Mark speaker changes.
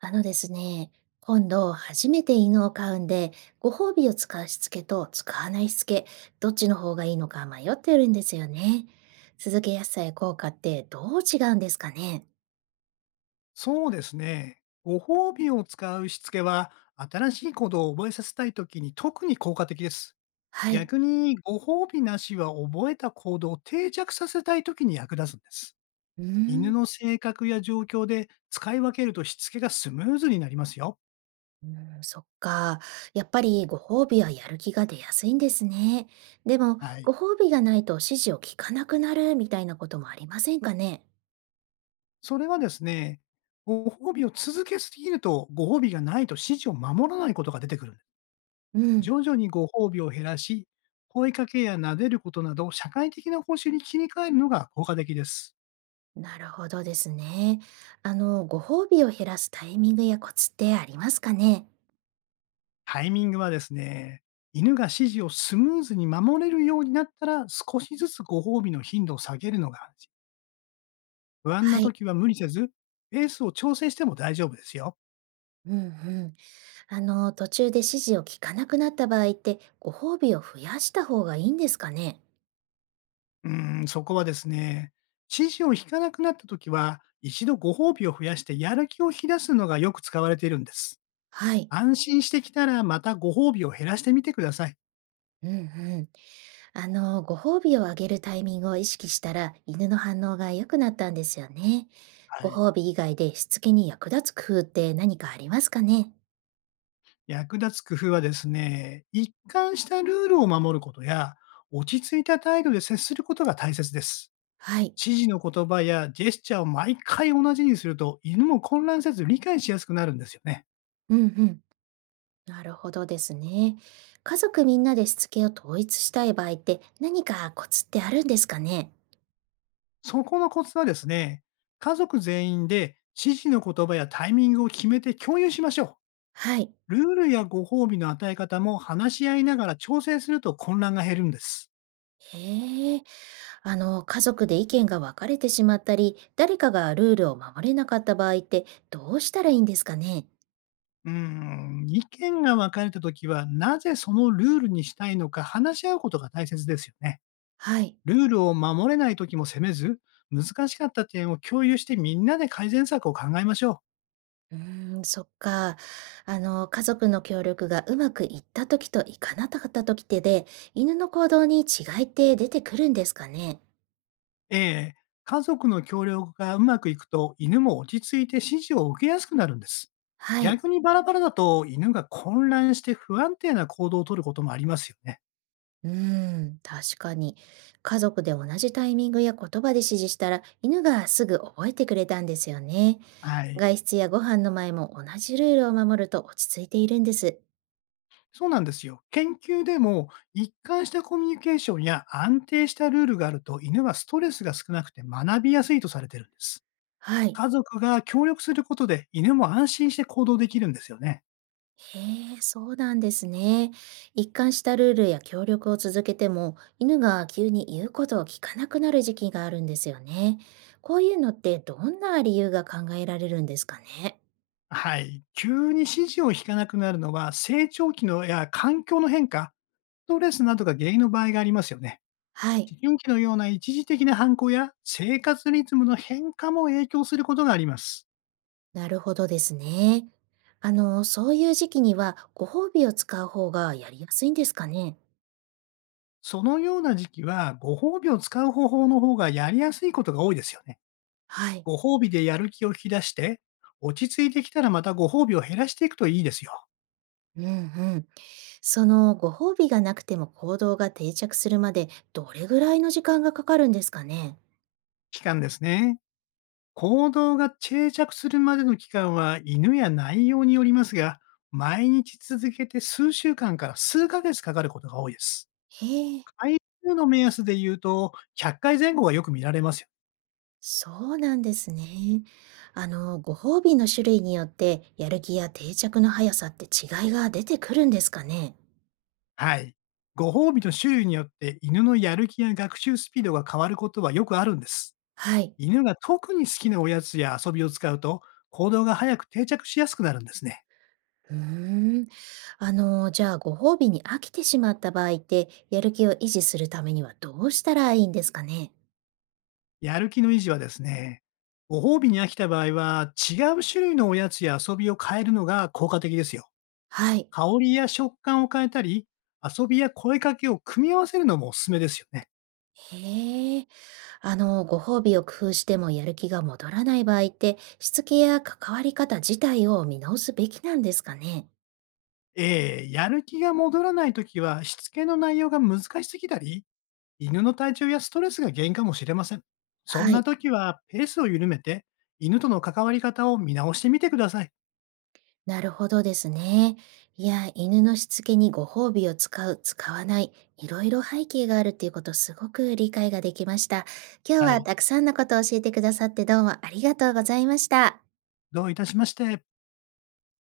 Speaker 1: あのですね、今度初めて犬を飼うんで、ご褒美を使うしつけと使わないしつけ、どっちの方がいいのか迷ってるんですよね。続けやすさや効果ってどう違うんですかね？
Speaker 2: そうですね。ご褒美を使うしつけは、新しいことを覚えさせたいときに特に効果的です。
Speaker 1: はい。
Speaker 2: 逆に、ご褒美なしは覚えた行動を定着させたいときに役立つんです。
Speaker 1: うー
Speaker 2: 犬
Speaker 1: ん。
Speaker 2: の性格や状況で使い分けるとしつけがスムーズになりますよ。
Speaker 1: うーん、そっか。やっぱりご褒美はやる気が出やすいんですね。でも、
Speaker 2: はい。
Speaker 1: ご褒美がないと指示を聞かなくなるみたいなこともありませんかね？
Speaker 2: それはですね、ご褒美を続けすぎると、ご褒美がないと指示を守らないことが出てくるんです。
Speaker 1: う
Speaker 2: 徐
Speaker 1: ん。
Speaker 2: 々にご褒美を減らし、声かけや撫でることなど、社会的な報酬に切り替えるのが効果的です。
Speaker 1: なるほどですね。あの、ご褒美を減らすタイミングやコツってありますかね？
Speaker 2: タイミングはですね、犬が指示をスムーズに守れるようになったら、少しずつご褒美の頻度を下げるのが安心。不安な
Speaker 1: はい。
Speaker 2: 時は無理せず、ペースを調整しても大丈夫ですよ。
Speaker 1: うんうん。あの、途中で指示を聞かなくなった場合って、ご褒美を増やした方がいいんですかね？
Speaker 2: そこはですね、指示を引かなくなった時は、一度ご褒美を増やしてやる気を引き出すのがよく使われているんです。
Speaker 1: はい。
Speaker 2: 安心してきたら、またご褒美を減らしてみてください。
Speaker 1: うんうん。あの、ご褒美をあげるタイミングを意識したら、犬の反応が良くなったんですよね。
Speaker 2: は
Speaker 1: ご
Speaker 2: い。
Speaker 1: 褒美以外でしつけに役立つ工夫って何かありますかね？
Speaker 2: 役立つ工夫はですね、一貫したルールを守ることや、落ち着いた態度で接することが大切です。
Speaker 1: はい。
Speaker 2: 指示の言葉やジェスチャーを毎回同じにすると、犬も混乱せず理解しやすくなるんですよね。
Speaker 1: うんうん。なるほどですね。家族みんなでしつけを統一したい場合って、何かコツってあるんですかね？
Speaker 2: そこのコツはですね、家族全員で指示の言葉やタイミングを決めて共有しましょ
Speaker 1: はい。
Speaker 2: う。ルールやご褒美の与え方も話し合いながら調整すると混乱が減るんです。
Speaker 1: へえ。あの、家族で意見が分かれてしまったり、誰かがルールを守れなかった場合ってどうしたらいいんですかね？
Speaker 2: 意見が分かれたときは、なぜそのルールにしたいのか話し合うことが大切ですよね。
Speaker 1: はい。
Speaker 2: ルールを守れないときも責めず、難しかった点を共有してみんなで改善策を考えましょう。
Speaker 1: うーん、そっか。あの、家族の協力がうまくいった時といかなかった時ってで、犬の行動に違いって出てくるんですかね？
Speaker 2: ええ、家族の協力がうまくいくと犬も落ち着いて指示を受けやすくなるんです。
Speaker 1: はい。
Speaker 2: 逆にバラバラだと犬が混乱して不安定な行動をとることもありますよね。
Speaker 1: うーん、確かに。家族で同じタイミングや言葉で指示したら、犬がすぐ覚えてくれたんですよね。
Speaker 2: はい。
Speaker 1: 外出やご飯の前も同じルールを守ると落ち着いているんです。
Speaker 2: そうなんですよ。研究でも、一貫したコミュニケーションや安定したルールがあると、犬はストレスが少なくて学びやすいとされてるんです。
Speaker 1: はい。
Speaker 2: 家族が協力することで、犬も安心して行動できるんですよね。
Speaker 1: へえ、そうなんですね。一貫したルールや協力を続けても、犬が急に言うことを聞かなくなる時期があるんですよね。こういうのってどんな理由が考えられるんですかね。
Speaker 2: はい。急に指示を引かなくなるのは、成長期のや環境の変化、ストレスなどが原因の場合がありますよね。
Speaker 1: はい、
Speaker 2: 思春期のような一時的な反抗や生活リズムの変化も影響することがあります。
Speaker 1: なるほどですね。あの、そういう時期にはご褒美を使う方がやりやすいんですかね。
Speaker 2: そのような時期は、ご褒美を使う方法の方がやりやすいことが多いですよね。
Speaker 1: はい。
Speaker 2: ご褒美でやる気を引き出して、落ち着いてきたらまたご褒美を減らしていくといいですよ。
Speaker 1: うんうん。そのご褒美がなくても行動が定着するまでどれぐらいの時間がかかるんですかね。
Speaker 2: 期間ですね。行動が定着するまでの期間は犬や内容によりますが、毎日続けて数週間から数ヶ月かかることが多いです。
Speaker 1: へえ。
Speaker 2: 回数の目安で言うと、100回前後がよく見られますよ。
Speaker 1: そうなんですね。あの、ご褒美の種類によってやる気や定着の速さって違いが出てくるんですかね？
Speaker 2: はい。ご褒美の種類によって犬のやる気や学習スピードが変わることはよくあるんです。
Speaker 1: はい。
Speaker 2: 犬が特に好きなおやつや遊びを使うと、行動が早く定着しやすくなるんですね。
Speaker 1: うーん。あの、じゃあご褒美に飽きてしまった場合ってやる気を維持するためにはどうしたらいいんですかね？
Speaker 2: やる気の維持はですね、ご褒美に飽きた場合は、違う種類のおやつや遊びを変えるのが効果的ですよ。
Speaker 1: はい。
Speaker 2: 香りや食感を変えたり、遊びや声かけを組み合わせるのもおすすめですよね。
Speaker 1: へえ。あの、ご褒美を工夫してもやる気が戻らない場合ってしつけや関わり方自体を見直すべきなんですかね？
Speaker 2: ええ、やる気が戻らないときは、しつけの内容が難しすぎたり、犬の体調やストレスが原因かもしれません。そん
Speaker 1: は
Speaker 2: な
Speaker 1: い。
Speaker 2: ときは、ペースを緩めて、犬との関わり方を見直してみてください。
Speaker 1: なるほどですね。いや、犬のしつけにご褒美を使う、使わない、いろいろ背景があるっていうこと、すごく理解ができました。今
Speaker 2: は
Speaker 1: 日は
Speaker 2: い。
Speaker 1: たくさんのことを教えてくださってどうもありがとうございました。
Speaker 2: どういたしまして。